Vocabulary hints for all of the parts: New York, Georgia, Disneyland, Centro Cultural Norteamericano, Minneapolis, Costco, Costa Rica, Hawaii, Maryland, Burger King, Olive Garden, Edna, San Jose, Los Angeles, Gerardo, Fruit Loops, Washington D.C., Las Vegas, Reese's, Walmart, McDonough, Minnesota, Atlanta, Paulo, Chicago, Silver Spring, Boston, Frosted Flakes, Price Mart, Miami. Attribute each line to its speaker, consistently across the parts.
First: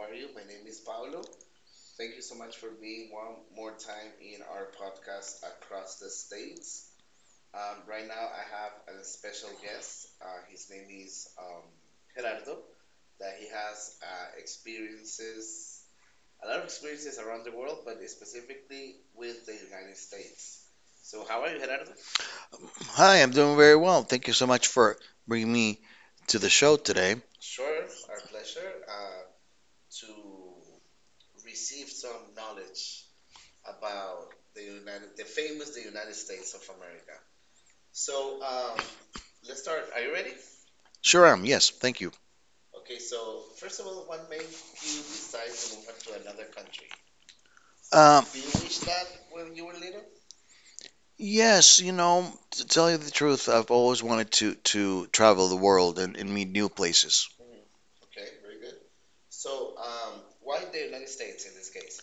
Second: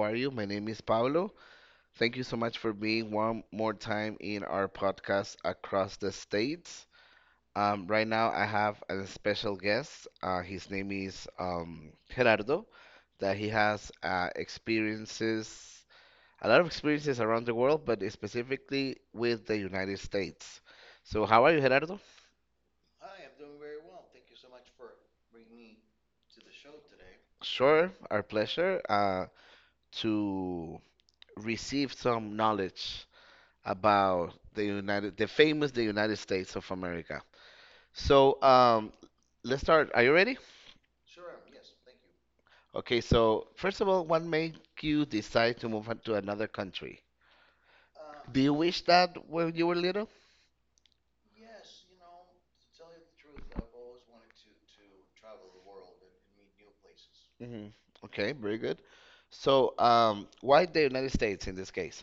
Speaker 1: are you? My name is Paulo. Thank you so much for being one more time in our podcast Across the States. Right now, I have a special guest. His name is Gerardo, that he has experiences, a lot of experiences around the world, but specifically with the United States. So, how are you, Gerardo?
Speaker 2: Hi, I'm doing very well. Thank you so much for bringing me to the show today.
Speaker 1: Sure, our pleasure to receive some knowledge about the famous the United States of America. So, let's start. Are you ready?
Speaker 2: Sure am. Yes, thank you.
Speaker 1: Okay. So first of all, what made you decide to move on to another country?
Speaker 2: Um,
Speaker 1: Do you wish that when you were little?
Speaker 2: yes, you know, to tell you the truth, I've always wanted to travel the world and meet new places.
Speaker 1: Hmm, okay, very good. So, why the United States in this case?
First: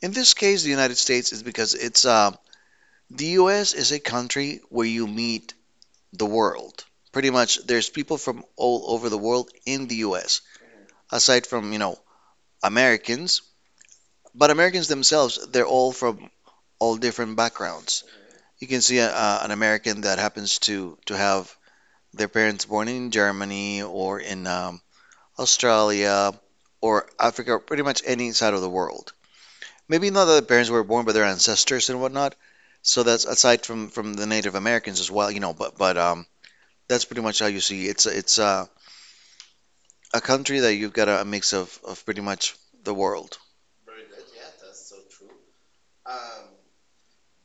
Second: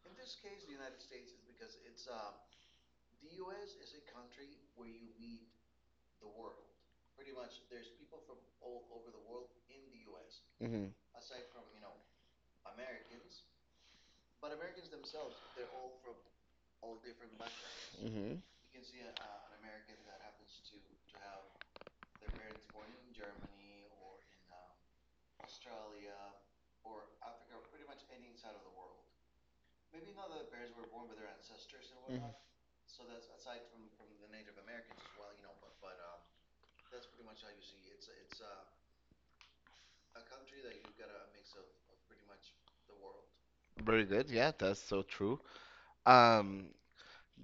Speaker 2: In this case, the United States is because it's the U.S. is a country where you meet the world. Pretty much, there's people from all over the world in the U.S.
Speaker 1: Hmm.
Speaker 2: Aside from, you know, Americans, but Americans themselves, they're all from all different backgrounds.
Speaker 1: Hmm.
Speaker 2: You can see an American that happens to have their parents born in Germany or in Australia or Africa, pretty much any side of the world. Maybe not that the parents were born, but their ancestors and whatnot. So that's aside from the Native Americans as well, you know. But that's pretty much how you see it's a country that you've got a mix of pretty much the world.
Speaker 1: Very good. Yeah, that's so true. Um,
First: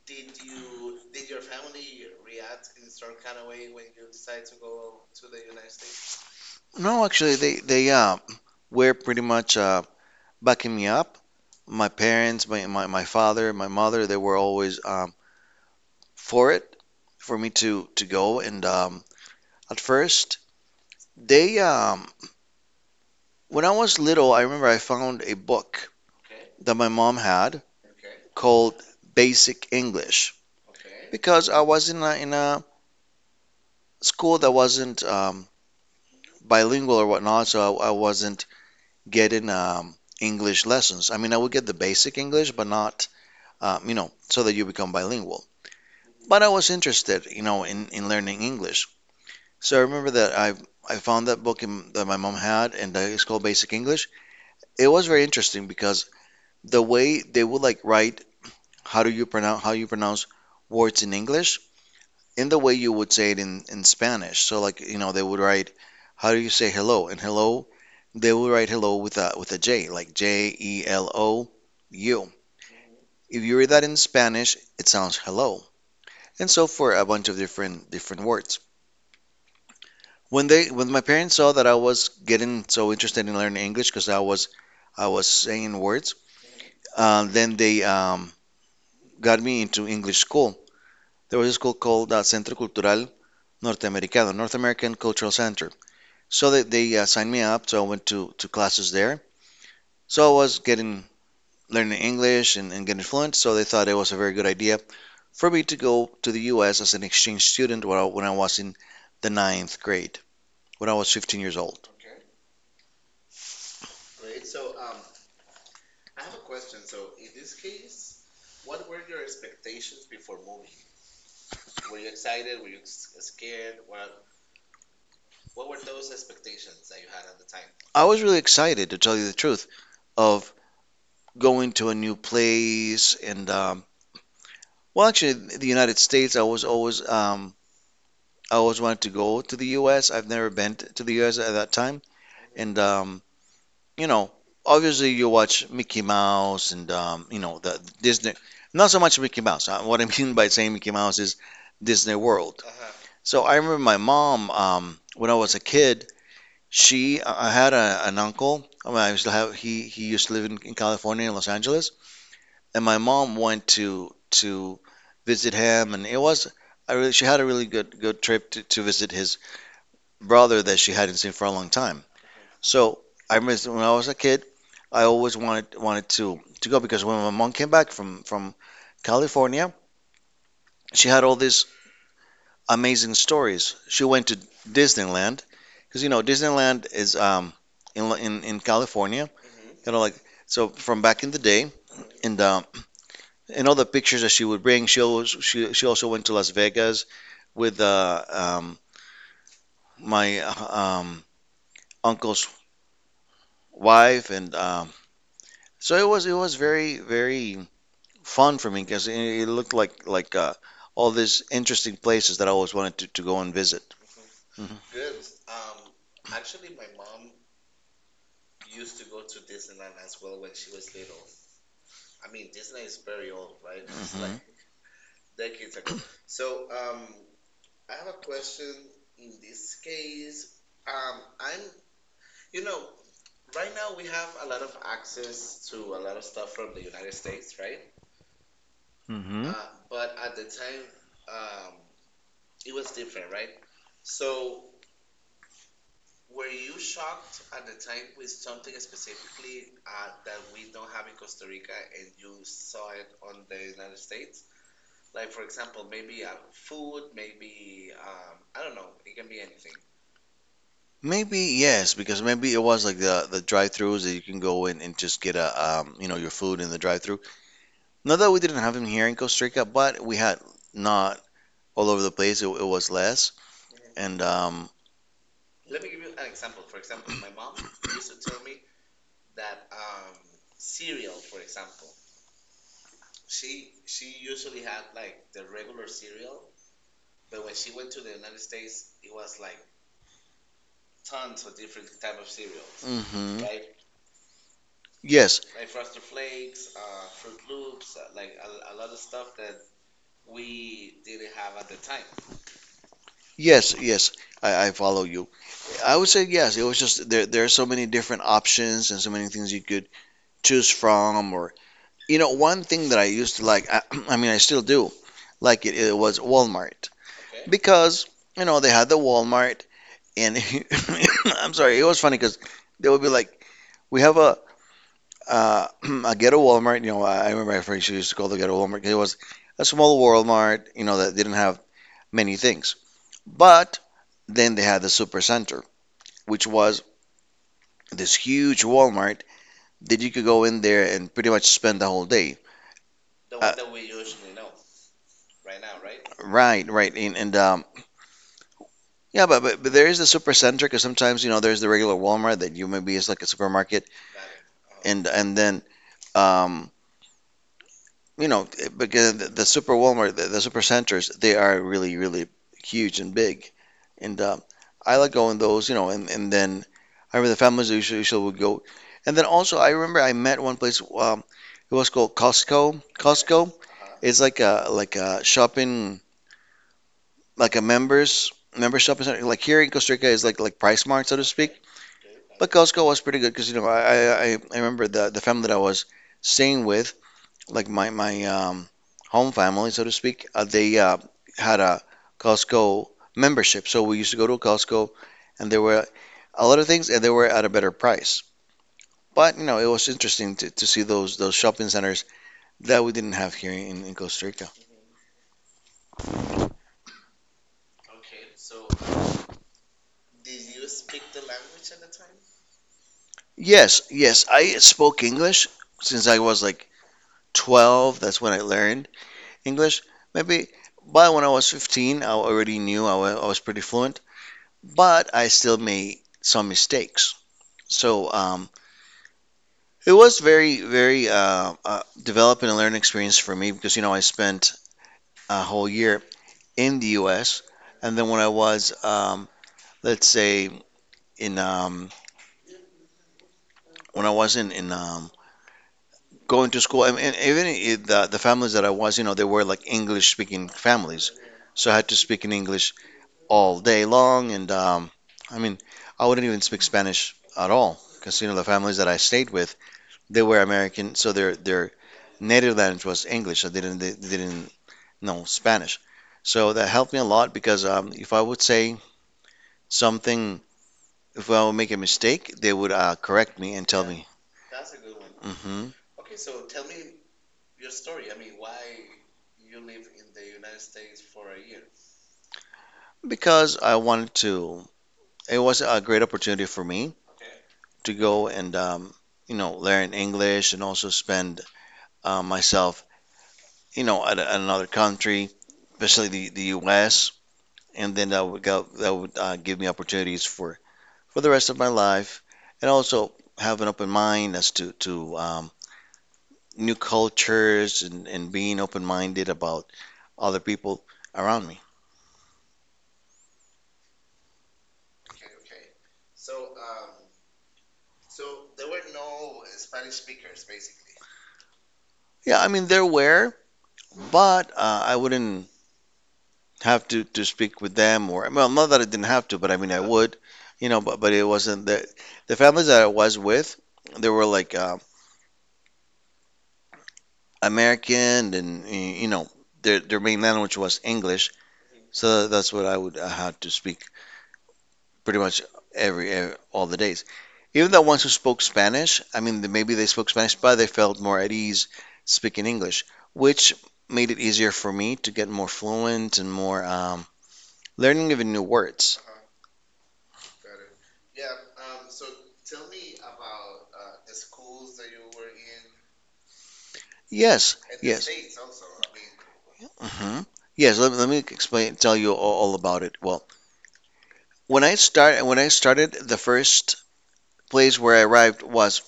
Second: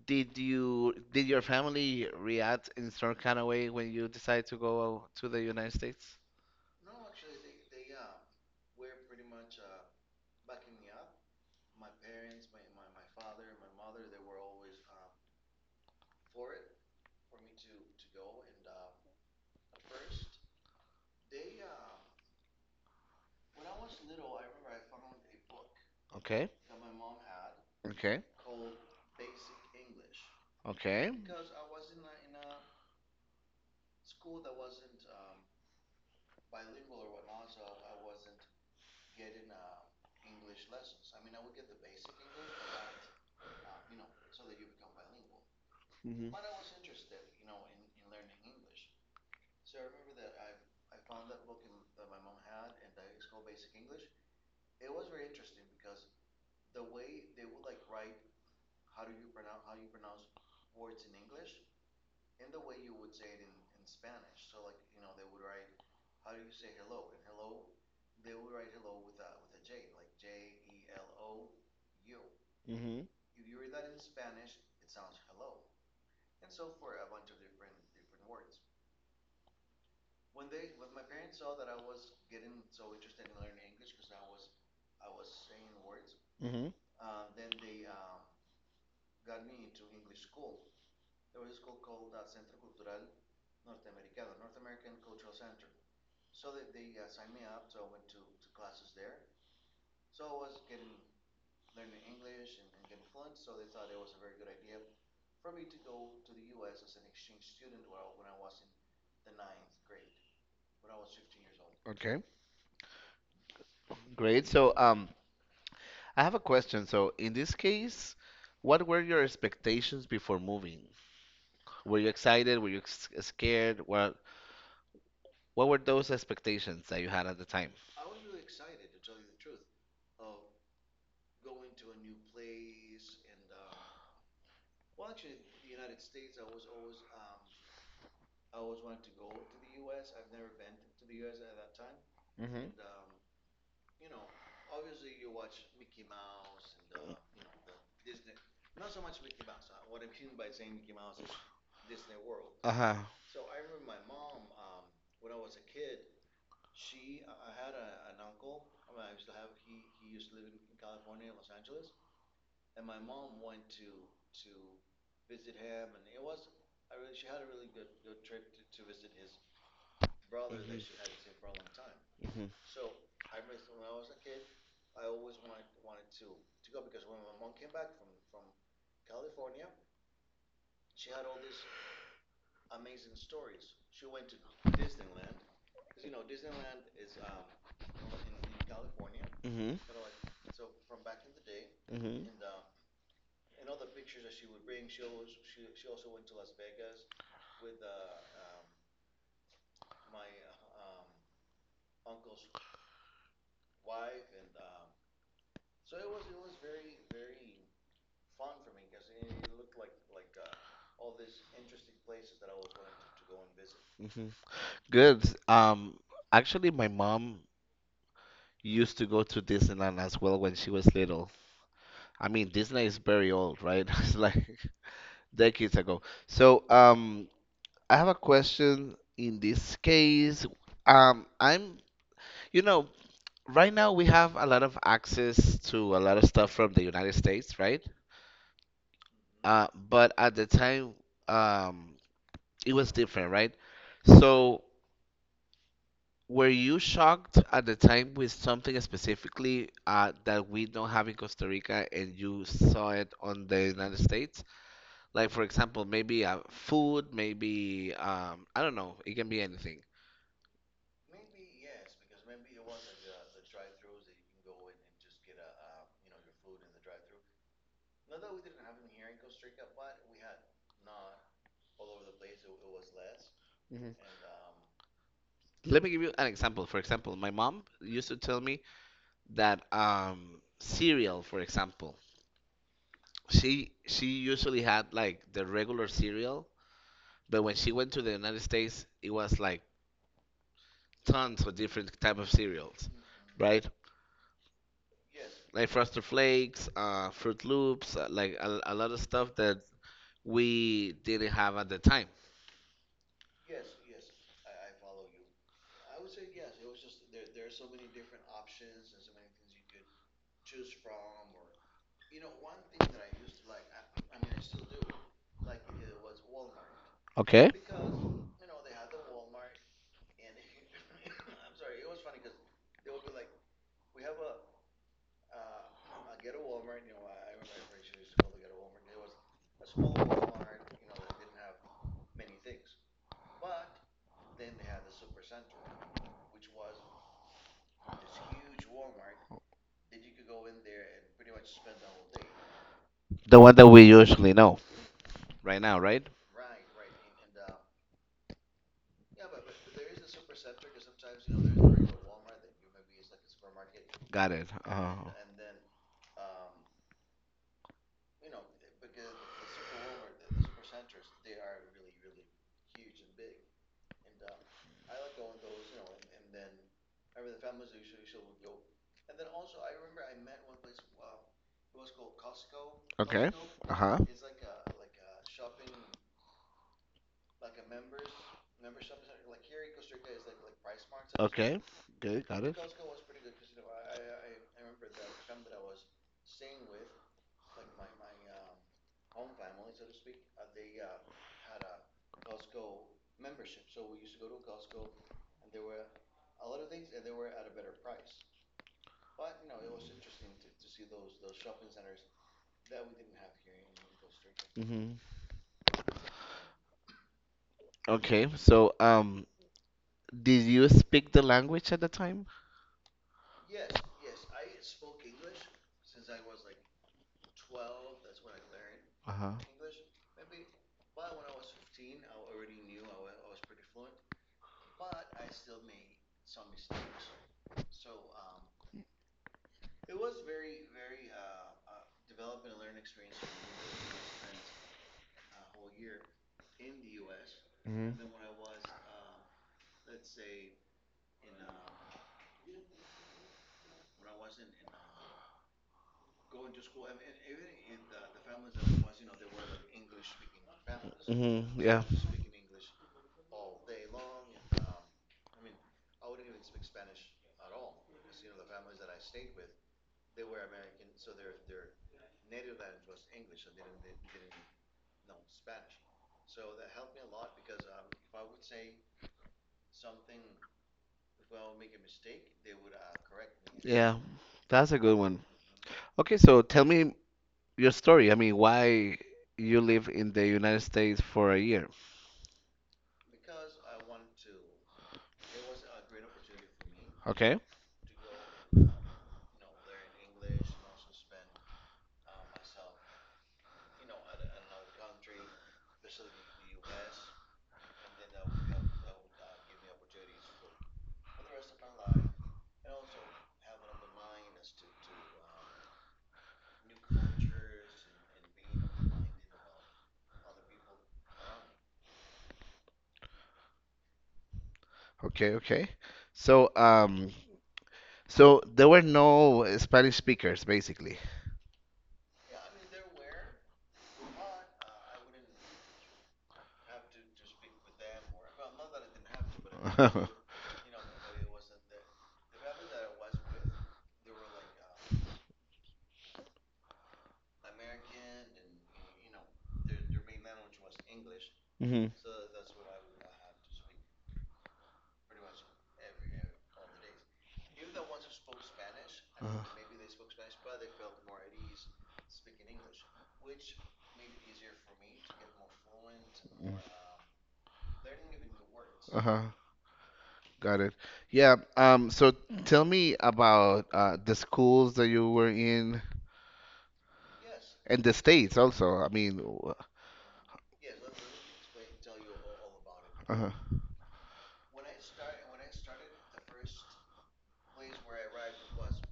Speaker 1: did your family react in some kind of way when you decided to go to the United States?
Speaker 2: No, actually, they wear pretty much. Backing me up. My parents, my father, my mother, they were always for it, for me to go. And at first, they, um, when I was little, I remember I found a book
Speaker 1: Okay,
Speaker 2: that my mom had
Speaker 1: okay,
Speaker 2: called Basic English. Okay.
Speaker 1: okay.
Speaker 2: Because I was in a school that wasn't bilingual or whatnot, so I wasn't getting English lessons. I mean, I would get the basic English, but not, you know, so that you become bilingual.
Speaker 1: Mhm.
Speaker 2: But I was interested, you know, in learning English. So I remember that I found that book that my mom had, and that it's called Basic English. It was very interesting because the way they would like write how you pronounce words in English in the way you would say it in Spanish. So like you know they would write how do you say hello and hello they would write hello with a J, like Jelou.
Speaker 1: Mhm.
Speaker 2: If you read that in Spanish, it sounds hello. And so for a bunch of different words. When my parents saw that I was getting so interested in learning English because I was saying words,
Speaker 1: Mhm.
Speaker 2: then they got me into English school. There was a school called Centro Cultural Norteamericano, North American Cultural Center. So, they signed me up, so I went to classes there. So I was getting learning English and getting fluent, so they thought it was a very good idea for me to go to the U.S. as an exchange student when I was in the ninth grade, when I was 15 years old.
Speaker 1: Okay. Great. So, I have a question. So, in this case, what were your expectations before moving? Were you excited? Were you scared? What were those expectations that you had at the time?
Speaker 2: I was really excited, to tell you the truth. Of going to a new place and the United States, I was always I always wanted to go to the U.S. I've never been to the U.S. at that time,
Speaker 1: Mhm.
Speaker 2: and you know, obviously, you watch Mickey Mouse and you know the Disney. Not so much Mickey Mouse. What I mean by saying Mickey Mouse is Disney World.
Speaker 1: Uh-huh.
Speaker 2: So I remember my mom when I was a kid. I had a, an uncle. I mean, I still have. He used to live in California, in Los Angeles, and my mom went to visit him, and it was I really she had a really good trip to visit his brother that
Speaker 1: Mhm.
Speaker 2: she hadn't seen for a long time.
Speaker 1: Mhm.
Speaker 2: So I remember when I was a kid, I always wanted to go because when my mom came back from California, she had all these amazing stories. She went to Disneyland because you know Disneyland is in California,
Speaker 1: Mhm.
Speaker 2: kind of like so from back in the day,
Speaker 1: Mhm.
Speaker 2: and in all the pictures that she would bring, she also went to Las Vegas with my uncle's wife, and so it was very fun for me because it looked like all these interesting places that I always wanted to go and visit.
Speaker 1: Mhm.
Speaker 2: Hmm.
Speaker 1: Good. Actually, my mom used to go to Disneyland as well when she was little. I mean, Disney is very old, right? It's like decades ago. So, I have a question in this case. Um, I'm, you know, right now we have a lot of access to a lot of stuff from the United States, right?
Speaker 2: Hmm. Hmm.
Speaker 1: But at the time, um, it was different, right? So were you shocked at the time with something specifically that we don't have in Costa Rica and you saw it on the United States? Like, for example, maybe food, maybe, I don't know, it can be anything.
Speaker 2: Maybe yes, because maybe it was like the drive-throughs that you can go in and just get a you know your food in the drive-through. Not that we didn't have them here in Costa Rica, but we had not all over the place. It was less,
Speaker 1: Mhm.
Speaker 2: and
Speaker 1: Let me give you an example. For example, my mom used to tell me that cereal, for example, she usually had like the regular cereal, but when she went to the United States, it was like tons of different type of cereals,
Speaker 2: mhm.
Speaker 1: right?
Speaker 2: Yes,
Speaker 1: Like Frosted Flakes, Fruit Loops, like a lot of stuff that we didn't have at the time.
Speaker 2: yes, yes. I follow you. I would say yes. It was just there. There are so many different options and so many things you could choose from. Or you know, one thing that I used to like. I, I mean, I still do like it. It was Walmart.
Speaker 1: Okay.
Speaker 2: Because you know they had the Walmart, and I'm sorry, it was funny because they would be like, "We have a, Uh, a ghetto Walmart," you know, I remember my friends used to call the ghetto Walmart 'cause it was a small Walmart, you know, that didn't have many things. But then they had the Supercenter, which was this huge Walmart that you could go in there and pretty much spend the whole day.
Speaker 1: The
Speaker 2: Uh,
Speaker 1: one that we
Speaker 2: Uh,
Speaker 1: usually know. Right now, right?
Speaker 2: Right, right, and yeah, but, but there is the supercenter because sometimes you know there's the regular Walmart that you maybe is like a supermarket,
Speaker 1: Got it.
Speaker 2: and then um, you know, because the super Walmart, the super centers, they are really, really huge and big. And I like going those, you know, and then I remember the families usually would go. And then also, I remember I met one place, it was called Costco.
Speaker 1: Okay.
Speaker 2: Costco
Speaker 1: Uh huh.
Speaker 2: is like a shopping, like a member shopping center. Like here in Costa Rica is like Price Mart, so to
Speaker 1: Okay.
Speaker 2: speak.
Speaker 1: Good. Got it.
Speaker 2: But Costco was pretty good because you know I remember the family that I was staying with, like my home family, so to speak. They had a Costco membership. So we used to go to Costco, and there were a lot of things, and they were at a better price. But you know, it was interesting to see those shopping centers that we didn't have here in Costa Rica.
Speaker 1: Hmm. Okay. So, did you speak the language at the time?
Speaker 2: Yes, yes, I spoke English since I was like 12. That's when I learned
Speaker 1: Uh huh.
Speaker 2: English. Maybe by when I was 15, I already knew I was pretty fluent, but I still made some mistakes. So, it was very, very developing and learning experience for me because you know I spent a whole year in the U.S.
Speaker 1: Hmm.
Speaker 2: And then when I was, let's say, in when I was in going to school, I mean, and even I the families that I was, you know, they were like English speaking families,
Speaker 1: Mm-hmm.
Speaker 2: so I
Speaker 1: Yeah.
Speaker 2: had to speak in English all day long, and I mean, I wouldn't even speak Spanish at all because you know the families that I stayed with, they were American, so their native language was English, so they didn't no Spanish. So that helped me a lot because if I would say something, if I would make a mistake, they would correct me and tell
Speaker 1: Yeah.
Speaker 2: me.
Speaker 1: That's a good one.
Speaker 2: Hmm.
Speaker 1: Okay, so tell me your story. I mean, why you live in the United States for a year.
Speaker 2: Because I wanted to, it was a great opportunity for me
Speaker 1: Okay.
Speaker 2: to go and you know learn English and also spend myself, you know, at another country, especially the U.S. And then that would give me opportunities for the rest of my life, and also have an open mind as to new cultures and being open minded about other people around me.
Speaker 1: Okay, okay. So, so there were no Spanish speakers, basically.
Speaker 2: Yeah, I mean, they're aware, but I wouldn't have to speak with them or, well, not that I didn't have to, but I mean, I would, you know, but it wasn't the families that I was with, they were like American and, you know, their main language was English.
Speaker 1: Mm-hmm.
Speaker 2: So that's what I would have to speak pretty much every all the days. Even the ones who spoke Spanish, I
Speaker 1: Uh-huh.
Speaker 2: mean, maybe they spoke Spanish, but they felt more at ease speaking English, which made it easier for me to get more fluent and
Speaker 1: Mm.
Speaker 2: more learning even new words.
Speaker 1: Uh-huh. Got it. Yeah. So tell me about the schools that you were in
Speaker 2: Yes,
Speaker 1: and the
Speaker 2: yes.
Speaker 1: states also. I mean,
Speaker 2: Hmm. Yes, let me explain, tell you all about it. Well,
Speaker 1: uh-huh.
Speaker 2: when I started, the first place where I arrived was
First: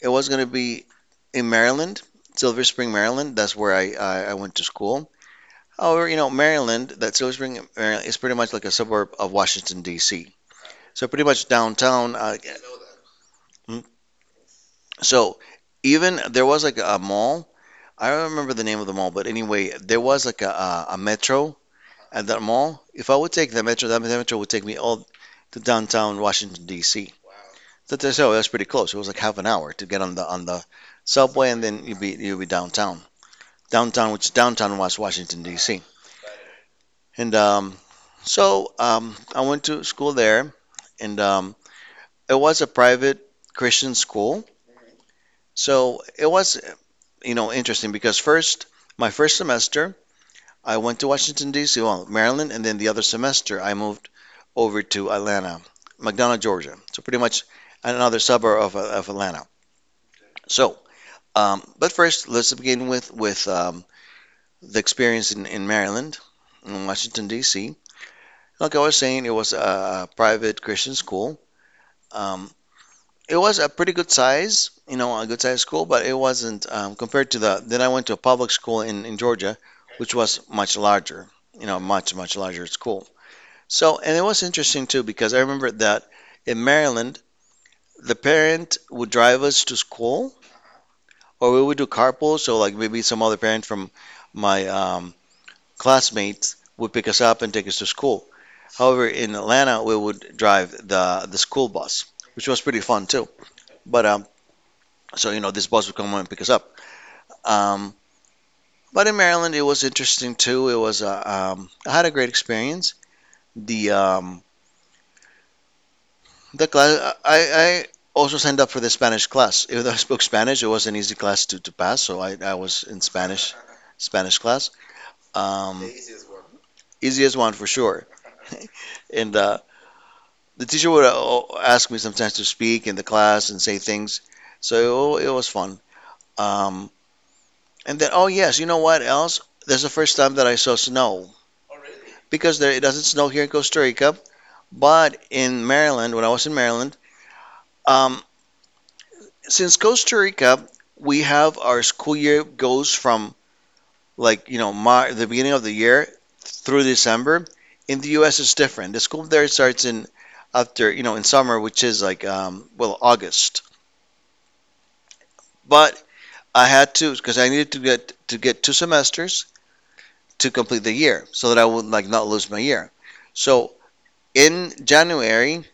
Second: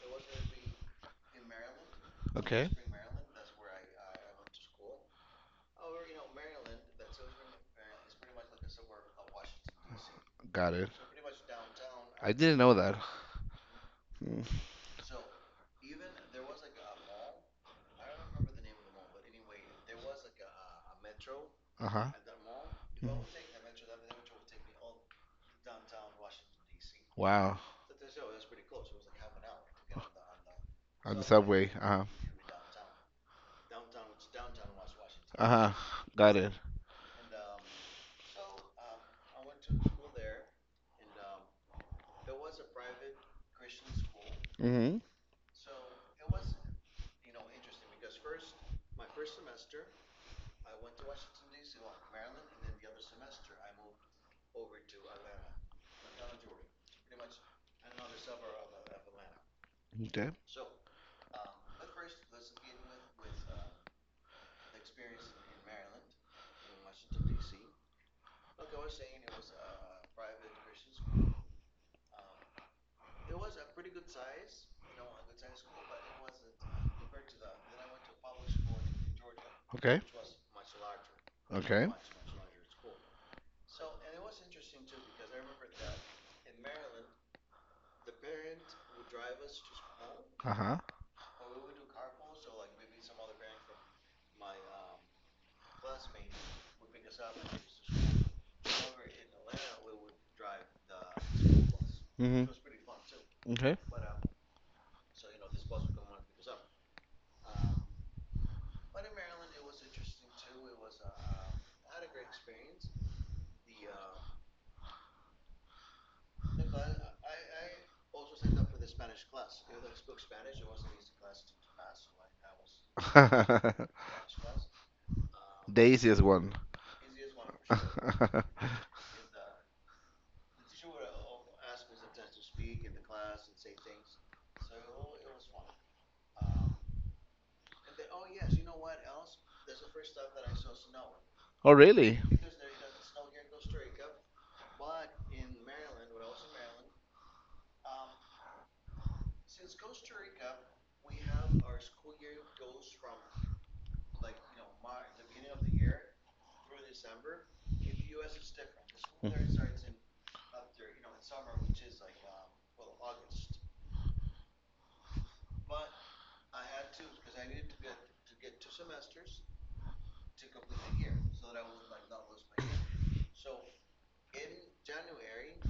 Speaker 2: it was going to be in Maryland, Silver
Speaker 1: Okay.
Speaker 2: Spring, Maryland. That's where I went to school. However, you know, Maryland, that Silver Spring, Maryland, is pretty much like a suburb of Washington, D.C.
Speaker 1: Got it.
Speaker 2: So pretty much downtown.
Speaker 1: I didn't know that.
Speaker 2: Mm,
Speaker 1: Mm.
Speaker 2: so even there was like a mall. I don't remember the name of the mall, but anyway, there was like a metro
Speaker 1: Uh-huh.
Speaker 2: at that mall. If
Speaker 1: Mm.
Speaker 2: I would take the metro, that metro would take me all to downtown Washington, D.C.
Speaker 1: Wow.
Speaker 2: So that's pretty close. It was like half an hour to get on the
Speaker 1: On the
Speaker 2: subway, and
Speaker 1: subway.
Speaker 2: then
Speaker 1: Uh-huh.
Speaker 2: you'd be downtown. Downtown, which downtown was Washington,
Speaker 1: Uh-huh.
Speaker 2: D.C.
Speaker 1: Got it.
Speaker 2: And I went to school there, and it was a private Christian school.
Speaker 1: Mm-hmm.
Speaker 2: So it was, you know, interesting because first, my first semester, I went to Washington, D.C., well, Maryland, and then the other semester, I moved over to Atlanta, McDonough, Georgia. So pretty much another suburb of Atlanta.
Speaker 1: Okay.
Speaker 2: So, but first, let's begin with the experience in Maryland, in Washington, D.C. Like I was saying, it was a private Christian school. Um, it was a pretty good size, you know, a good size school, but it wasn't compared to Then I went to a public school in Georgia,
Speaker 1: Okay.
Speaker 2: which was much larger, you know,
Speaker 1: Okay.
Speaker 2: much, much larger school. So, and it was interesting too because I remember that in Maryland, the parent would drive us to school
Speaker 1: Uh-huh.
Speaker 2: or we would do carpool. So, like maybe some other parent from my classmates would pick us up and take us to school. However, in Atlanta, we would drive the school bus, which
Speaker 1: Mm-hmm.
Speaker 2: was pretty fun too. But so you know, this bus would come and pick us up. Um, but in Maryland, it was interesting too. It was I had a great experience. The um, the class I also signed up for the Spanish class. Even though I spoke Spanish, it was an easy class to pass, so I was in
Speaker 1: Okay.
Speaker 2: Spanish class. Um,
Speaker 1: The easiest one.
Speaker 2: easiest one for sure. And the teacher would ask me sometimes to speak in the class and say things. So it was fun. Um, and then, oh yes, you know what else? That's the first time that I saw snow
Speaker 1: Oh, really?
Speaker 2: because there, it doesn't snow here in Costa Rica, but in Maryland, when I was in Maryland, um, since Costa Rica, we have our school year goes from like the beginning of the year through December. In the U.S., it's different. The school there starts in after you know in summer, which is like well August. But I had to because I needed to get two semesters to complete the year so that I would like not lose my year. So in January,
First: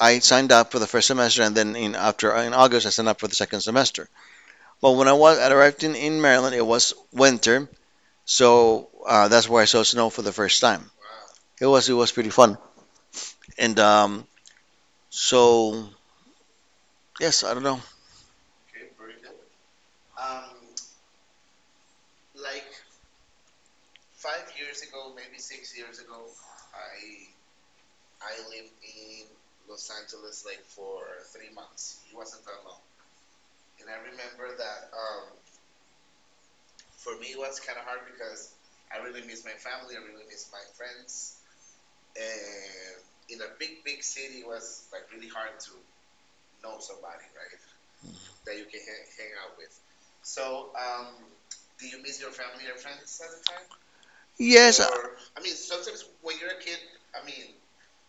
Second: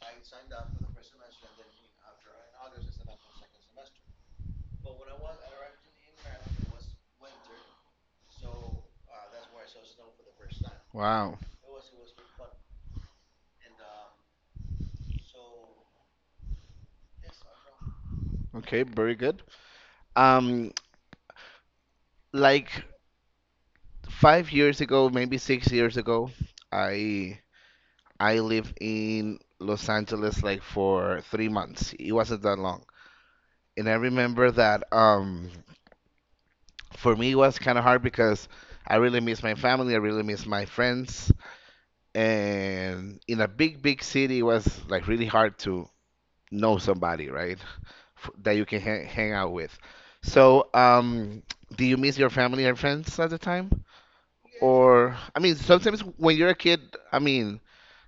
Speaker 2: I signed up for the first semester, and then in after in August, I signed up for the second semester. But when I arrived in Maryland, it was winter, so that's where I saw snow for the first time.
Speaker 1: Wow.
Speaker 2: It was pretty fun, and so yes, I don't know.
Speaker 1: Okay, very good. Um, like 5 years ago, maybe 6 years ago, I I lived in Los Angeles like for 3 months. It wasn't that long. And I remember that for me it was kind of hard because I really miss my family, I really miss my friends. And in a big, big city, it was like really hard to know somebody, right? That you can hang out with. So, do you miss your family and friends at the time?
Speaker 2: Yes,
Speaker 1: Or, I mean, sometimes when you're a kid, I mean,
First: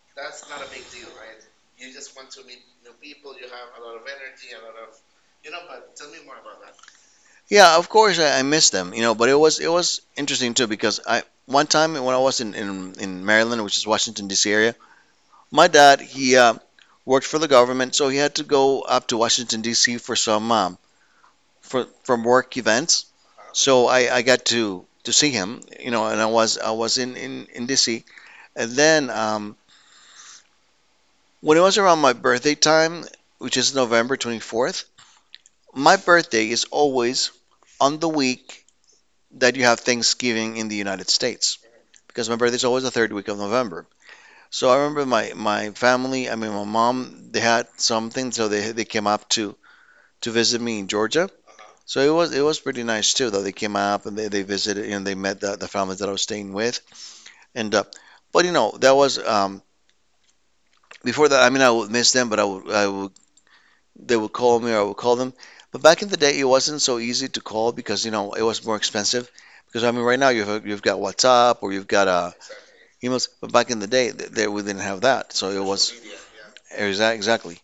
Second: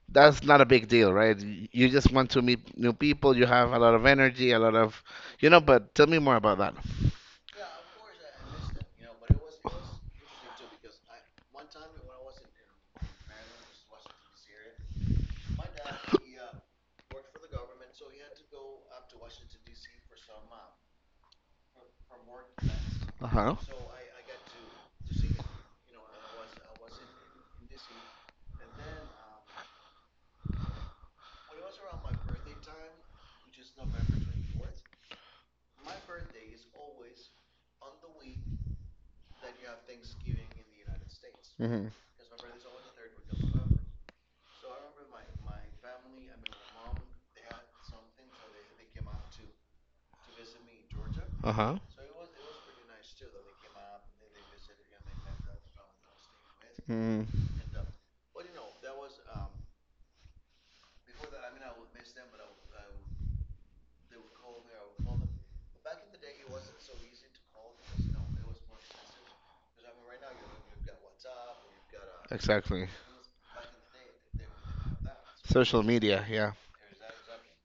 Speaker 1: that's not a big deal, right? You just want to meet new people, you have a lot of energy, a lot of, you know, but tell me more about that.
Speaker 2: Yeah, of course I missed them, you know, but it was interesting too because I one time when I was in Maryland, which is Washington D.C. area, my dad he worked for the government, so he had to go up to Washington D.C. for some for from work events.
Speaker 1: Uh-huh.
Speaker 2: So I got to see him, you know, and I was in D.C. and then when it was around my birthday time, which is November 24th, my birthday is always on the week that you have Thanksgiving in the United States.
Speaker 1: Hmm.
Speaker 2: Because my birthday's always the third week of November. So I remember my family, I mean my mom, they had something, so they came up to visit me in Georgia.
Speaker 1: Uh-huh.
Speaker 2: So it was pretty nice too, though they came up and they visited and they met the families that I was staying with,
Speaker 1: Mm,
Speaker 2: and but you know that was before that. I mean I would miss them, but I would they would call me or I would call them. But back in the day, it wasn't so easy to call because you know it was more expensive. Because I mean, right now you've got WhatsApp or you've got
Speaker 1: exactly.
Speaker 2: he must, but back in the day, there we didn't have that, so it
Speaker 1: Social
Speaker 2: was
Speaker 1: media, yeah.
Speaker 2: yeah. Exactly.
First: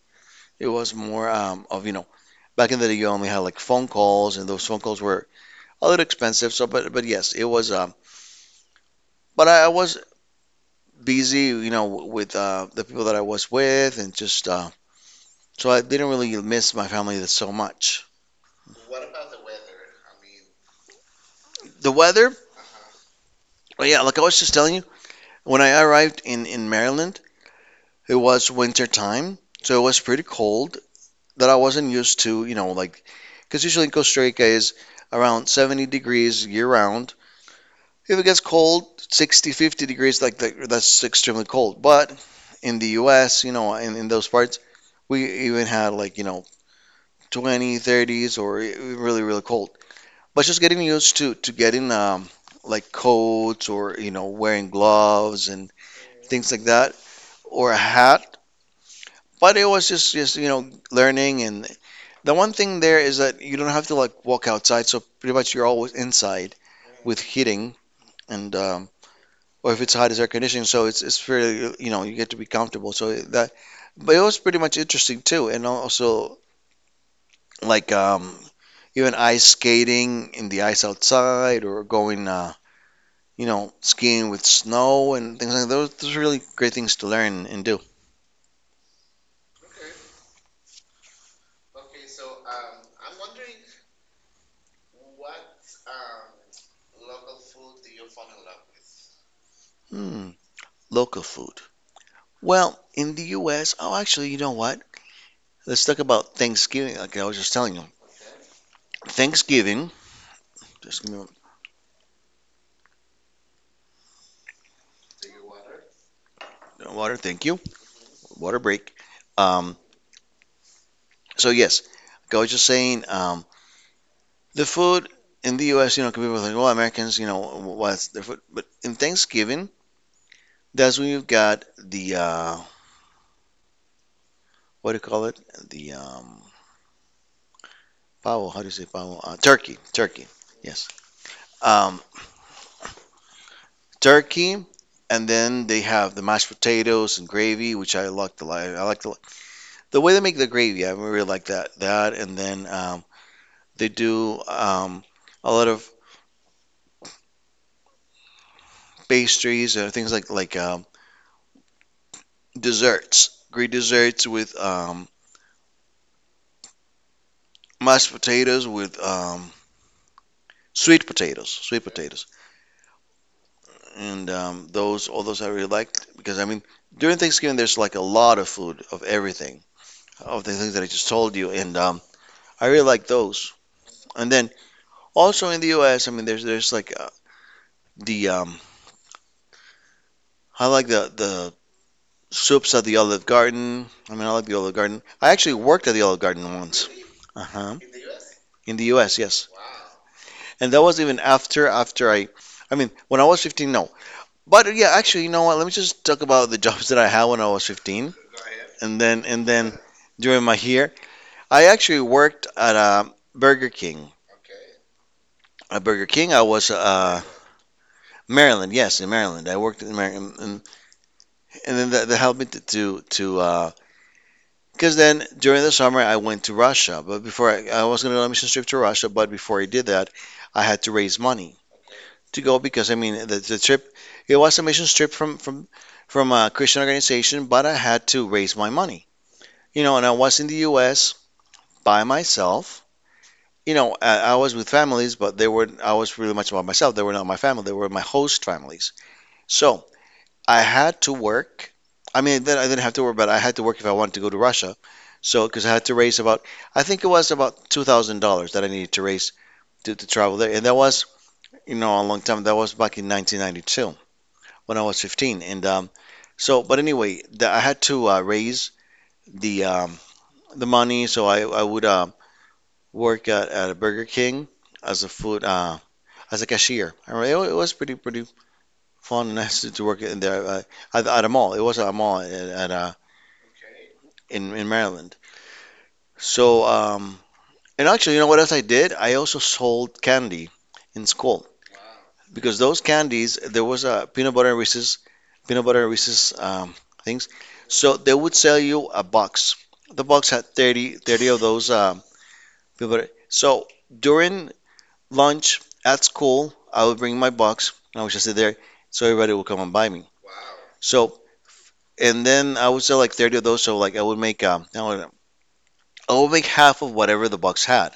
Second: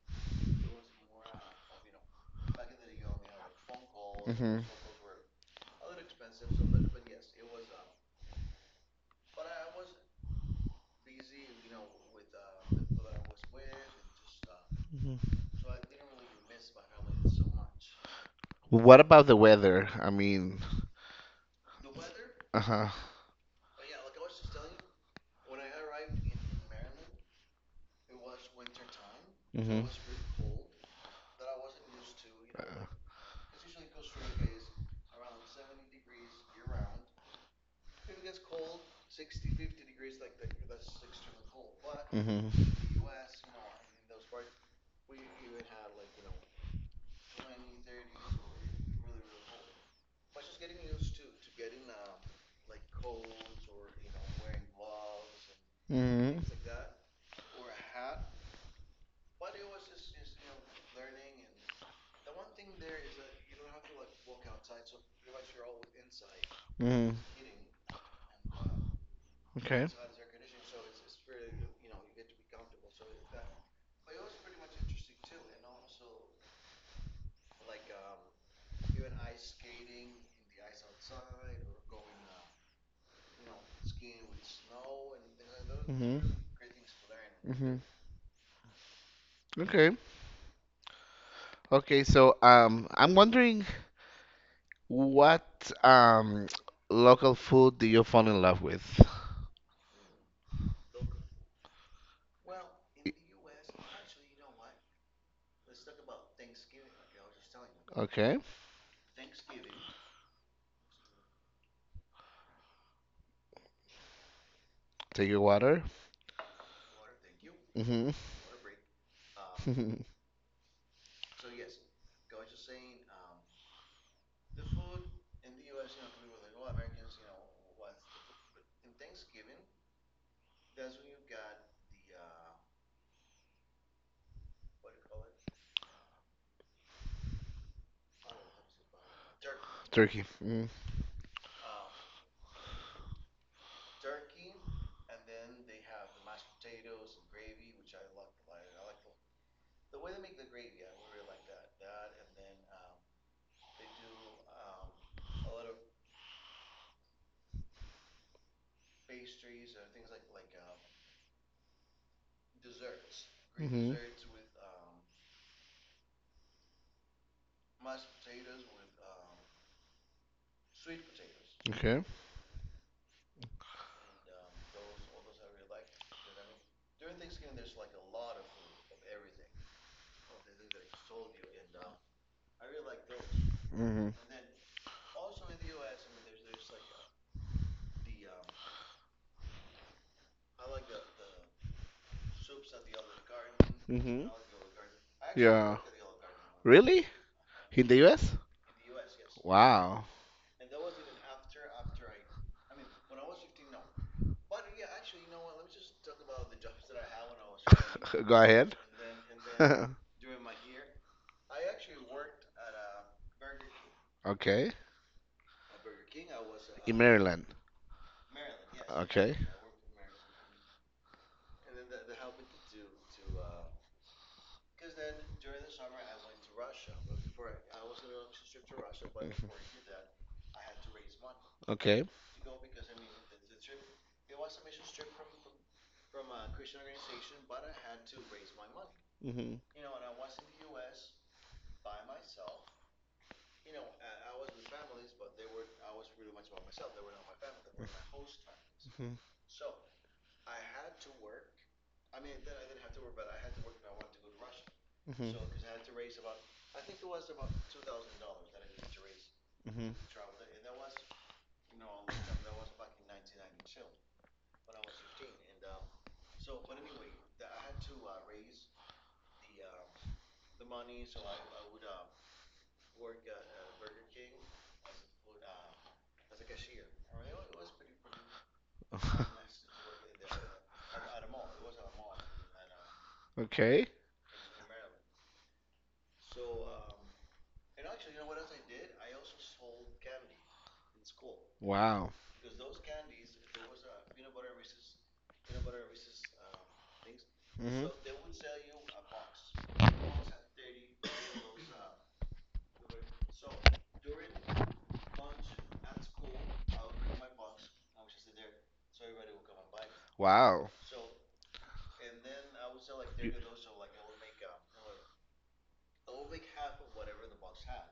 Speaker 2: It was more of you know back in the day you only had like phone calls, and
Speaker 1: Hmm.
Speaker 2: those phone calls were a little expensive. So, but yes, it was. But I was busy, you know, with the people that I was with, and just
Speaker 1: Hmm.
Speaker 2: so I didn't really miss my family that so much.
Speaker 1: What about the weather? I mean,
Speaker 2: The weather,
Speaker 1: uh-huh.
Speaker 2: oh yeah, like I was just telling you, when I arrived in Maryland, it was winter time, so it
Speaker 1: Hmm.
Speaker 2: was pretty cold. That I wasn't used to, you know, like, because usually in Costa Rica is around 70 degrees year round. If it gets cold, 60, 50 degrees, like that, that's extremely cold. But
Speaker 1: Hmm.
Speaker 2: in the U.S., you know, in those parts, we even had like, you know, 20, 30s or really, really cold. But just getting used to, getting like coats or, you know, wearing gloves and
Speaker 1: Hmm.
Speaker 2: things like that or a hat. But it was just, you know, the one thing there is that you don't have to like walk outside, so pretty much you're always inside
Speaker 1: Hmm.
Speaker 2: with heating and or if
Speaker 1: Okay.
Speaker 2: it's hot, it's air conditioning, so it's fairly you know you get to be comfortable. But it was pretty much interesting too, and also like even ice skating in the ice outside or going you know skiing with snow and things like that. Those are
Speaker 1: Hmm.
Speaker 2: really great things to learn and
Speaker 1: Hmm.
Speaker 2: do.
Speaker 1: Okay. Okay, so I'm wondering what um local food do you fall in love with?
Speaker 2: Hmm, local food. Well, in the U.S., oh, actually, you know what? Let's talk about Thanksgiving. Like I was just telling you.
Speaker 1: Okay.
Speaker 2: Thanksgiving, just give me
Speaker 1: Take your water.
Speaker 2: a water, thank you,
Speaker 1: Hmm.
Speaker 2: water break. Um, so yes, like I was just saying, the food in the U.S., you know, people are like, oh, Americans, you know, what's their food? But in Thanksgiving, that's when you've got the what do you call it? The pavo. How do you say pavo?
Speaker 1: Turkey.
Speaker 2: Turkey.
Speaker 1: Mm.
Speaker 2: Yes, um, turkey, and then they have the mashed potatoes and gravy, which I like the lot. I like the way they make the gravy. I really like that. That and then. They do a lot of pastries or things like desserts, Greek
Speaker 1: Mhm.
Speaker 2: desserts with mashed potatoes with sweet
Speaker 1: Okay.
Speaker 2: potatoes, and those all those I really liked because I mean during Thanksgiving there's like a lot of food of everything of the things that I just told you, and I really like those.
Speaker 1: Mhm.
Speaker 2: And then also in the U.S., I mean there's like the I like the soups at the Olive Garden. I mean
Speaker 1: Mhm.
Speaker 2: I like the Olive Garden. I actually
Speaker 1: Yeah.
Speaker 2: worked at the Olive Garden once.
Speaker 1: Really?
Speaker 2: Uh-huh.
Speaker 1: In the U.S.?
Speaker 2: In the U.S. Yes,
Speaker 1: Wow.
Speaker 2: and that was even after I mean, when I was 15, no. But yeah, actually, you know what? Let me just talk about the jobs that I had when I was 15,
Speaker 1: Go ahead.
Speaker 2: and then during my year, I actually worked at a Burger King.
Speaker 1: Okay.
Speaker 2: At Burger King, I was
Speaker 1: In Maryland.
Speaker 2: Maryland. Yes, in
Speaker 1: Okay.
Speaker 2: Maryland, I worked in Maryland, and then that helped me to because then during the summer I went to Russia, but before I was going to let me just trip to Russia, but
Speaker 1: Mhm.
Speaker 2: before I did that, I had to raise money
Speaker 1: Okay.
Speaker 2: to go because I mean the trip it was a mission trip from a Christian organization, but I had to raise my money.
Speaker 1: Mhm.
Speaker 2: You know, and I was in the U.S. by myself. You know, I was with families, but they were I was really much about myself. They were not my family. They were my host families.
Speaker 1: Mhm.
Speaker 2: So I had to work. I mean, then I didn't have to work, but I had to work if I wanted to go to Russia.
Speaker 1: Mhm.
Speaker 2: So because I had to raise about I think it was about $2,000 that I needed to raise
Speaker 1: Mhm.
Speaker 2: to travel there, and that was you know a long time. That was back in 1992. When I was 15. And so, but anyway, I had to raise the um, the money, so I would work at a Burger King as a food uh, as a cashier. I remember it was pretty fun and nice to work in there at a mall. It was a mall at
Speaker 1: Okay.
Speaker 2: in Maryland. So and actually, you know what else I did? I also sold candy in school.
Speaker 1: Wow.
Speaker 2: because those candies there was a peanut butter and Reese's things. So
Speaker 1: Mhm.
Speaker 2: they would sell you a box. The box had thirty of those peanut butter. So during lunch at school, I would bring my box and I would just sit there so everybody would come and buy me.
Speaker 1: Wow.
Speaker 2: So and then I would sell like 30 of those. So like I would make half of whatever the box had.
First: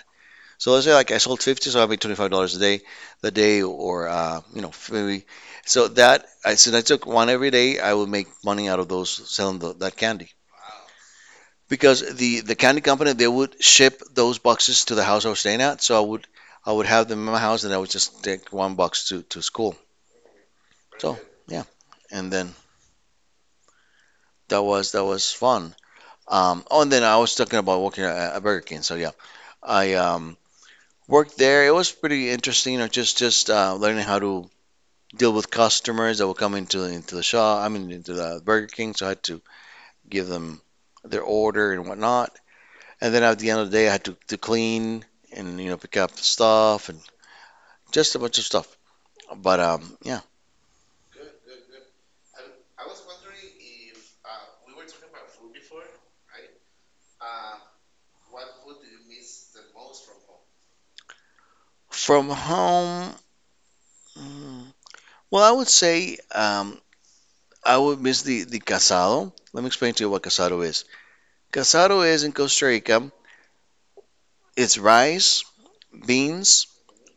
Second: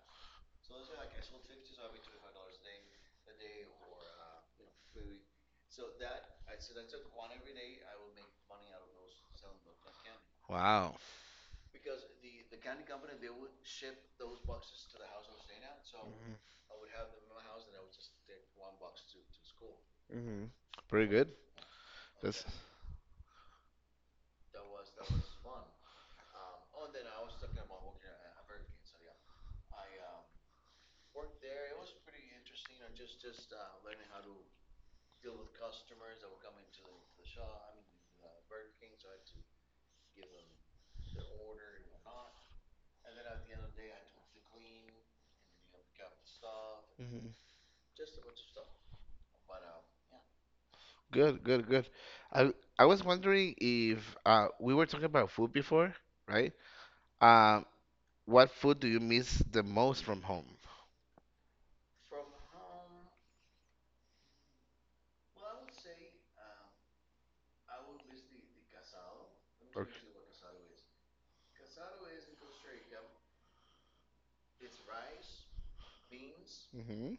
Speaker 2: So let's say like I sold 50, so I made $25 a day, the day or you know maybe. So that I since I took one every day, I would make money out of those selling that candy
Speaker 1: Wow.
Speaker 2: because the candy company they would ship those boxes to the house I was staying at. So I would have them in my house and I would just take one box to school.
Speaker 1: Mm-hmm. Pretty
Speaker 2: So
Speaker 1: good.
Speaker 2: yeah, and
Speaker 1: That's
Speaker 2: then that was fun. Oh, and then I was talking about working a Burger King. So yeah, I worked there. It was pretty interesting. You know, just learning how to deal with customers that will come into the shop. I mean, into the Burger King. So I had to give them their order and whatnot. And then at the end of the day, I had to clean and pick up stuff and
Speaker 1: hmm.
Speaker 2: just a bunch of stuff. But yeah,
Speaker 1: Good, good, good. I I was wondering if we were talking about food before, right? Um, what food do you miss the most from home?
Speaker 2: from home. mm, Well, I would say I would miss the casado. Let me
Speaker 1: What do
Speaker 2: explain to
Speaker 1: or
Speaker 2: you what casado is. Casado is in Costa Rica. It's rice,
Speaker 1: beans,
Speaker 2: beans,
Speaker 1: hmm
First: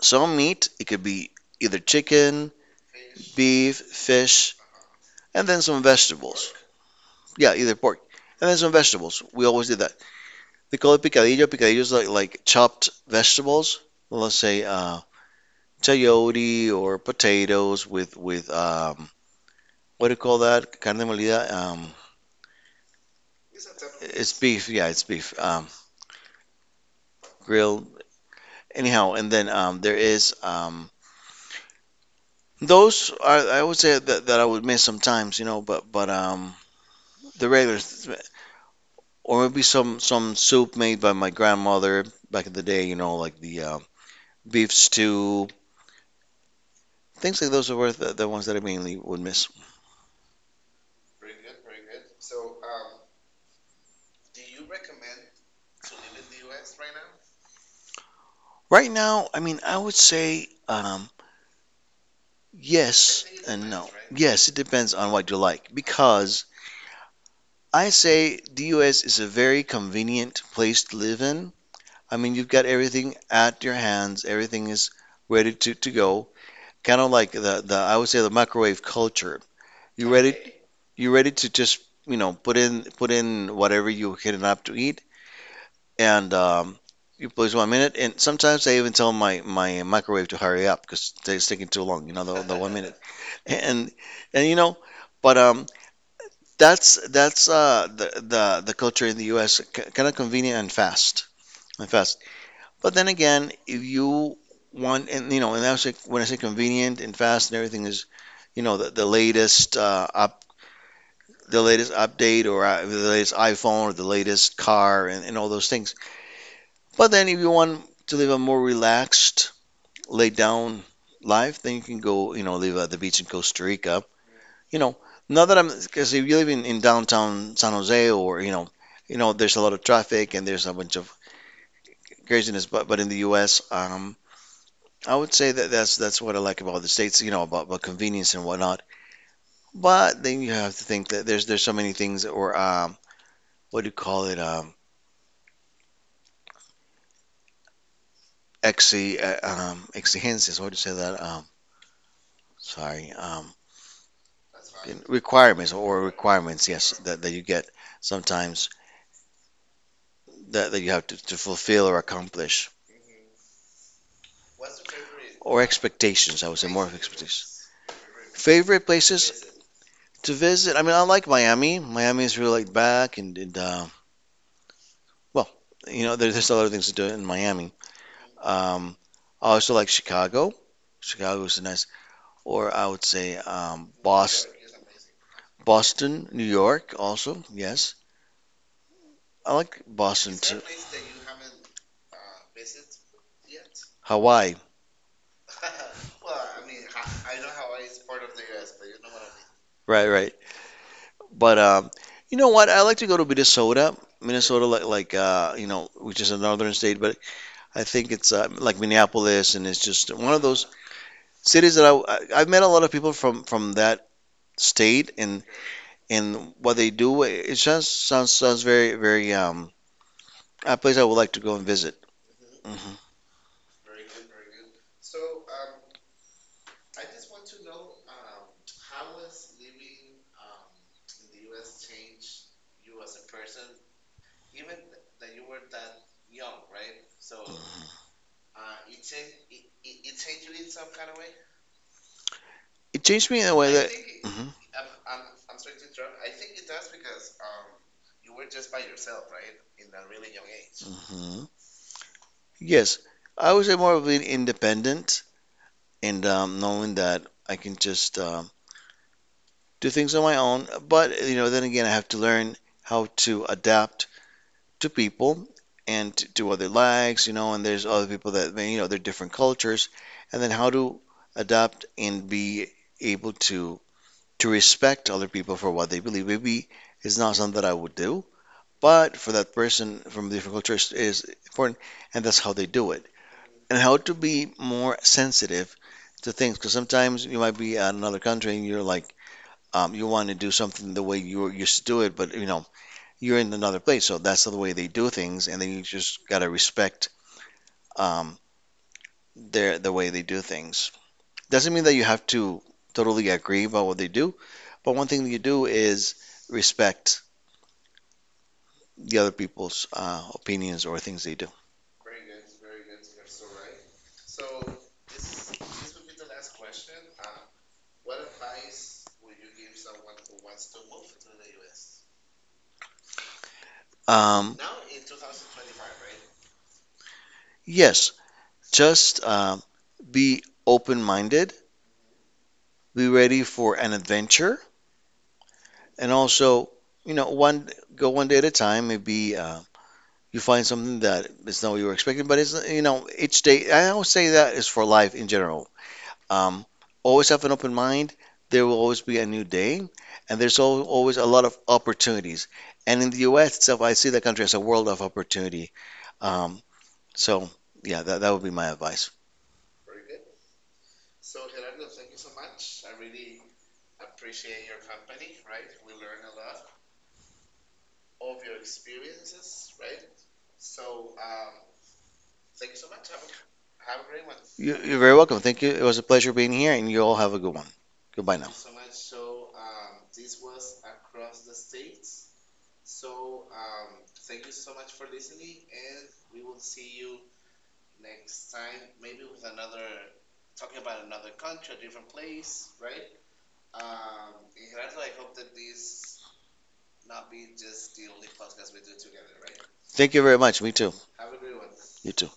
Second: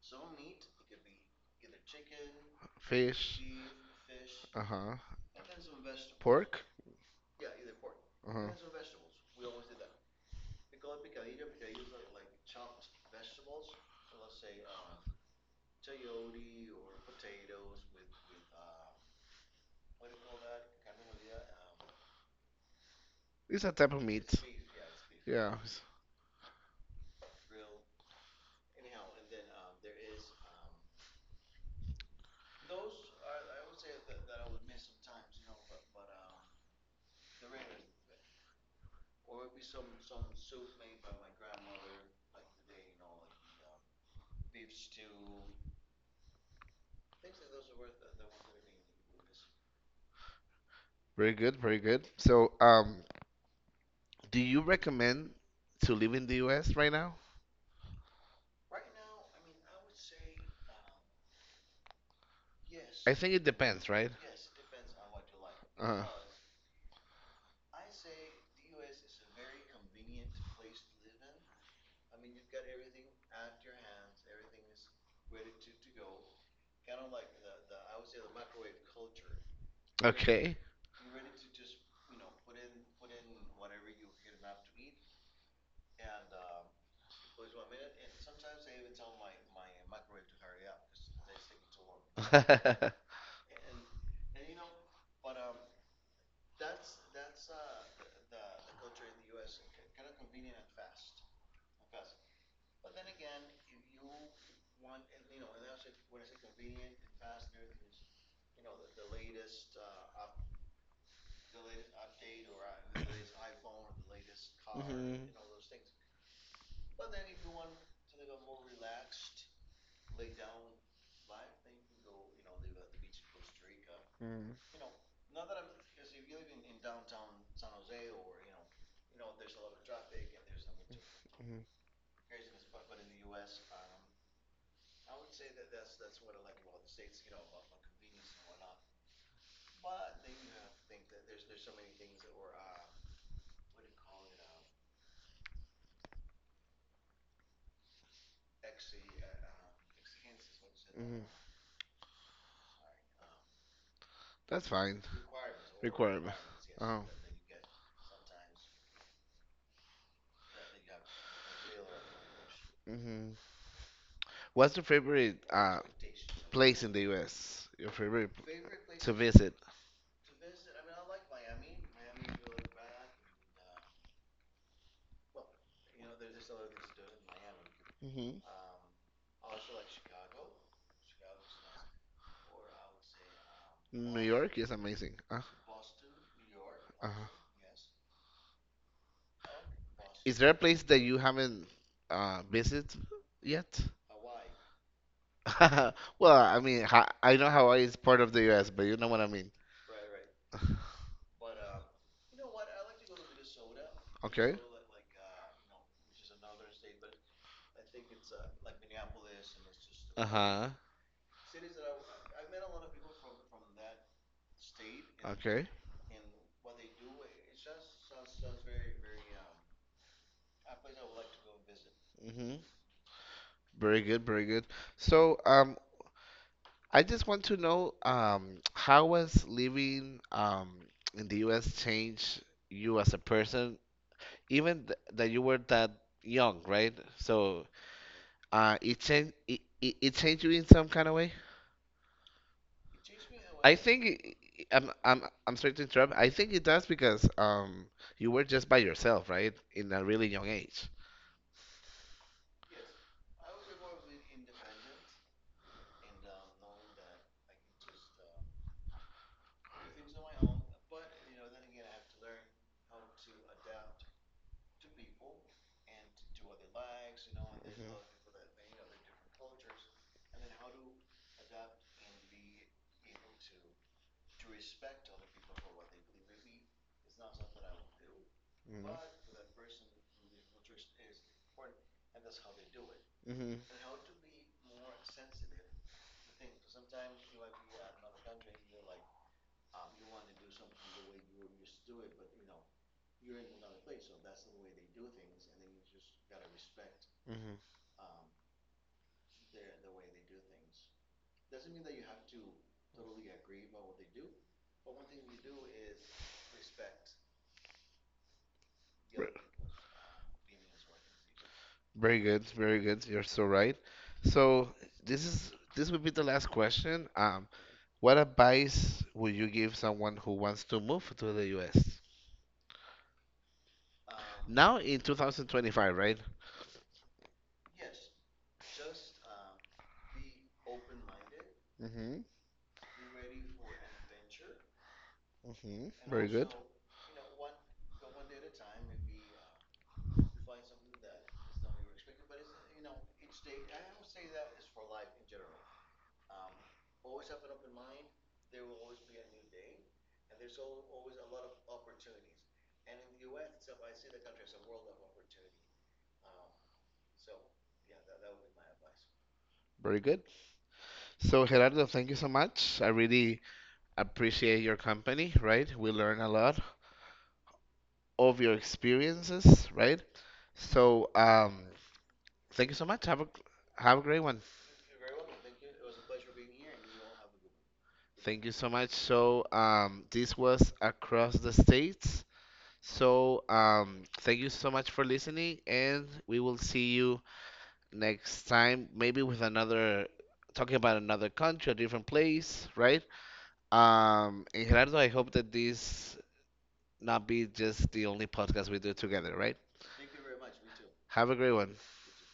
Speaker 2: some meat. It could be either chicken,
Speaker 1: fish,
Speaker 2: beef, fish,
Speaker 1: uh-huh,
Speaker 2: and then some vegetables.
Speaker 1: pork.
Speaker 2: Yeah, either pork. And then some
Speaker 1: Uh-huh.
Speaker 2: vegetables. We always did that. They call it picadillo. Picadillo is like chopped vegetables. Well, let's say chayote or potatoes with what do you call that? Carne molida.
Speaker 1: It's a type of meat.
Speaker 2: It's beef. Yeah, it's beef.
Speaker 1: Yeah, it's
Speaker 2: Grilled. Anyhow, and then there is those are I would say that I would miss sometimes, you know, but the regular th- or maybe some soup made by my grandmother back in the day, you know, like the beef stew, things like those are worth the ones that I mainly would miss.
Speaker 1: very good, very good. So, do you recommend to live in the US right now?
Speaker 2: Right now, I mean, I would say
Speaker 1: I
Speaker 2: yes
Speaker 1: think it
Speaker 2: and
Speaker 1: depends,
Speaker 2: no.
Speaker 1: right?
Speaker 2: Yes, it depends on what you like
Speaker 1: Uh,
Speaker 2: because I say the U.S. is a very convenient place to live in. I mean, you've got everything at your hands, everything is ready to go. Kind of like the I would say the microwave culture. You ready?
Speaker 1: okay.
Speaker 2: You ready to just put in whatever you're hitting up to eat, and you please one minute. And sometimes I even tell my microwave to hurry up because they're taking too long. You know, the one minute. And and you know, but that's the culture in the U.S. kind of convenient and fast. But then again, if you want, and and that's like when I say convenient and fast and everything is, you know, the latest update or the latest iPhone or the latest car
Speaker 1: Mhm.
Speaker 2: and all those things. But then if you want to live a more relaxed, laid down life, then you can go, you know, live at the beach in Costa Rica.
Speaker 1: Mm,
Speaker 2: You know, not that I'm, because if you live in downtown San Jose or, there's a lot of traffic and there's a bunch of
Speaker 1: mhm,
Speaker 2: craziness, but in the U.S., I would say that that's what I like about the states, you know, about convenience and whatnot. But then you have to think that there's so many things or what do you call it, exigencias, what do you say that?
Speaker 1: mhm.
Speaker 2: Sorry,
Speaker 1: That's
Speaker 2: in
Speaker 1: fine.
Speaker 2: requirements or
Speaker 1: Requirement.
Speaker 2: requirements, yes,
Speaker 1: Oh.
Speaker 2: that you get sometimes that you have to fulfill or accomplish,
Speaker 1: Hmm. What's your favorite
Speaker 2: or expectations, I would say more
Speaker 1: place
Speaker 2: of
Speaker 1: in the
Speaker 2: expectations.
Speaker 1: U.S.? Your favorite
Speaker 2: Favorite
Speaker 1: to
Speaker 2: places
Speaker 1: visit?
Speaker 2: to visit? I mean, I like Miami. Miami is really laid back and well, you know, there's a lot of things to do in Miami.
Speaker 1: Hmm.
Speaker 2: Um, I also like Chicago. Chicago is nice, or I would say
Speaker 1: New
Speaker 2: Boston,
Speaker 1: York is amazing.
Speaker 2: Boston, New York also,
Speaker 1: Uh-huh.
Speaker 2: yes. I like Boston
Speaker 1: Is there a
Speaker 2: too.
Speaker 1: place that you haven't visited yet?
Speaker 2: Hawaii,
Speaker 1: Well, I mean, I know Hawaii is part of the U.S., but you know what I mean.
Speaker 2: right, right. But you know what? I like to go to Minnesota.
Speaker 1: Okay.
Speaker 2: Minnesota, like, you know, which is a northern state, but I think it's like Minneapolis, and it's just one of those
Speaker 1: Uh-huh.
Speaker 2: cities that I've met a lot of people from that state, and
Speaker 1: Okay.
Speaker 2: and what they do, it just sounds very a place I would like to go and visit.
Speaker 1: Mm-hmm.
Speaker 2: Hmm.
Speaker 1: Very good, very good. So, I just want to know, how has living, in the U.S. changed you as a person, even th that you were that young, right? So, it changed you in some kind of way.
Speaker 2: It changed me in a way
Speaker 1: I
Speaker 2: that.
Speaker 1: think
Speaker 2: Mhm.
Speaker 1: I- am I'm sorry to interrupt. I think it does because you were just by yourself, right? In a really young age.
Speaker 2: Mhm. Yes, I was more of an independent, and knowing that I can just do things on my own. But you know, then again, I have to learn how to adapt to people and to other lags, you know. And there's other people that you know, they're different cultures, and then how to adapt and be able to respect other people for what they believe. Maybe it's not something that I would do, but for that person from a different cultures is important, and that's how they do it.
Speaker 1: Mhm, mhm,
Speaker 2: And how to be more sensitive to things, because sometimes you might be at another country and you're like you want to do something the way you are used to do it, but you know you're in another place, so that's the way they do things, and then you just gotta respect
Speaker 1: mhm, mhm.
Speaker 2: um, the way they do things. Doesn't mean that you have to totally agree about what they do, but one thing you do is respect the other people's opinions or things they do.
Speaker 1: Very good, very good. You're so right. So this is this would be the last question. What advice would you give someone who wants to move to the U.S.
Speaker 2: Um,
Speaker 1: now in 2025, right?
Speaker 2: yes, just be open-minded,
Speaker 1: Mm-hmm.
Speaker 2: be ready for an adventure,
Speaker 1: Mm-hmm.
Speaker 2: and
Speaker 1: Very good.
Speaker 2: also you know one go one day at a time. Maybe you find something that is not what you were expecting, but it's each day. I always say that is for life in general. Um, Always have an open mind. There will always be a new day, and there's always a lot of opportunities. And in the U.S. itself, I see the country as a world of opportunity. Um, so yeah, that would be my advice.
Speaker 1: Very good. So, Gerardo, thank you so much. I really appreciate your company, right? We learn a lot of your experiences, right? So, thank you so much. Have a great one.
Speaker 2: You're very welcome. Thank you. It was a pleasure being here, and you all have a good one. Goodbye
Speaker 1: Thank
Speaker 2: now.
Speaker 1: you so much. So, this was Across the States. So, thank you so much for listening, and we will see you next time, maybe with another talking about another country, a different place, right? And Gerardo, I hope that this not be just the only podcast we do together, right?
Speaker 2: Thank you very much. Me too.
Speaker 1: Have a great one.
Speaker 2: You too.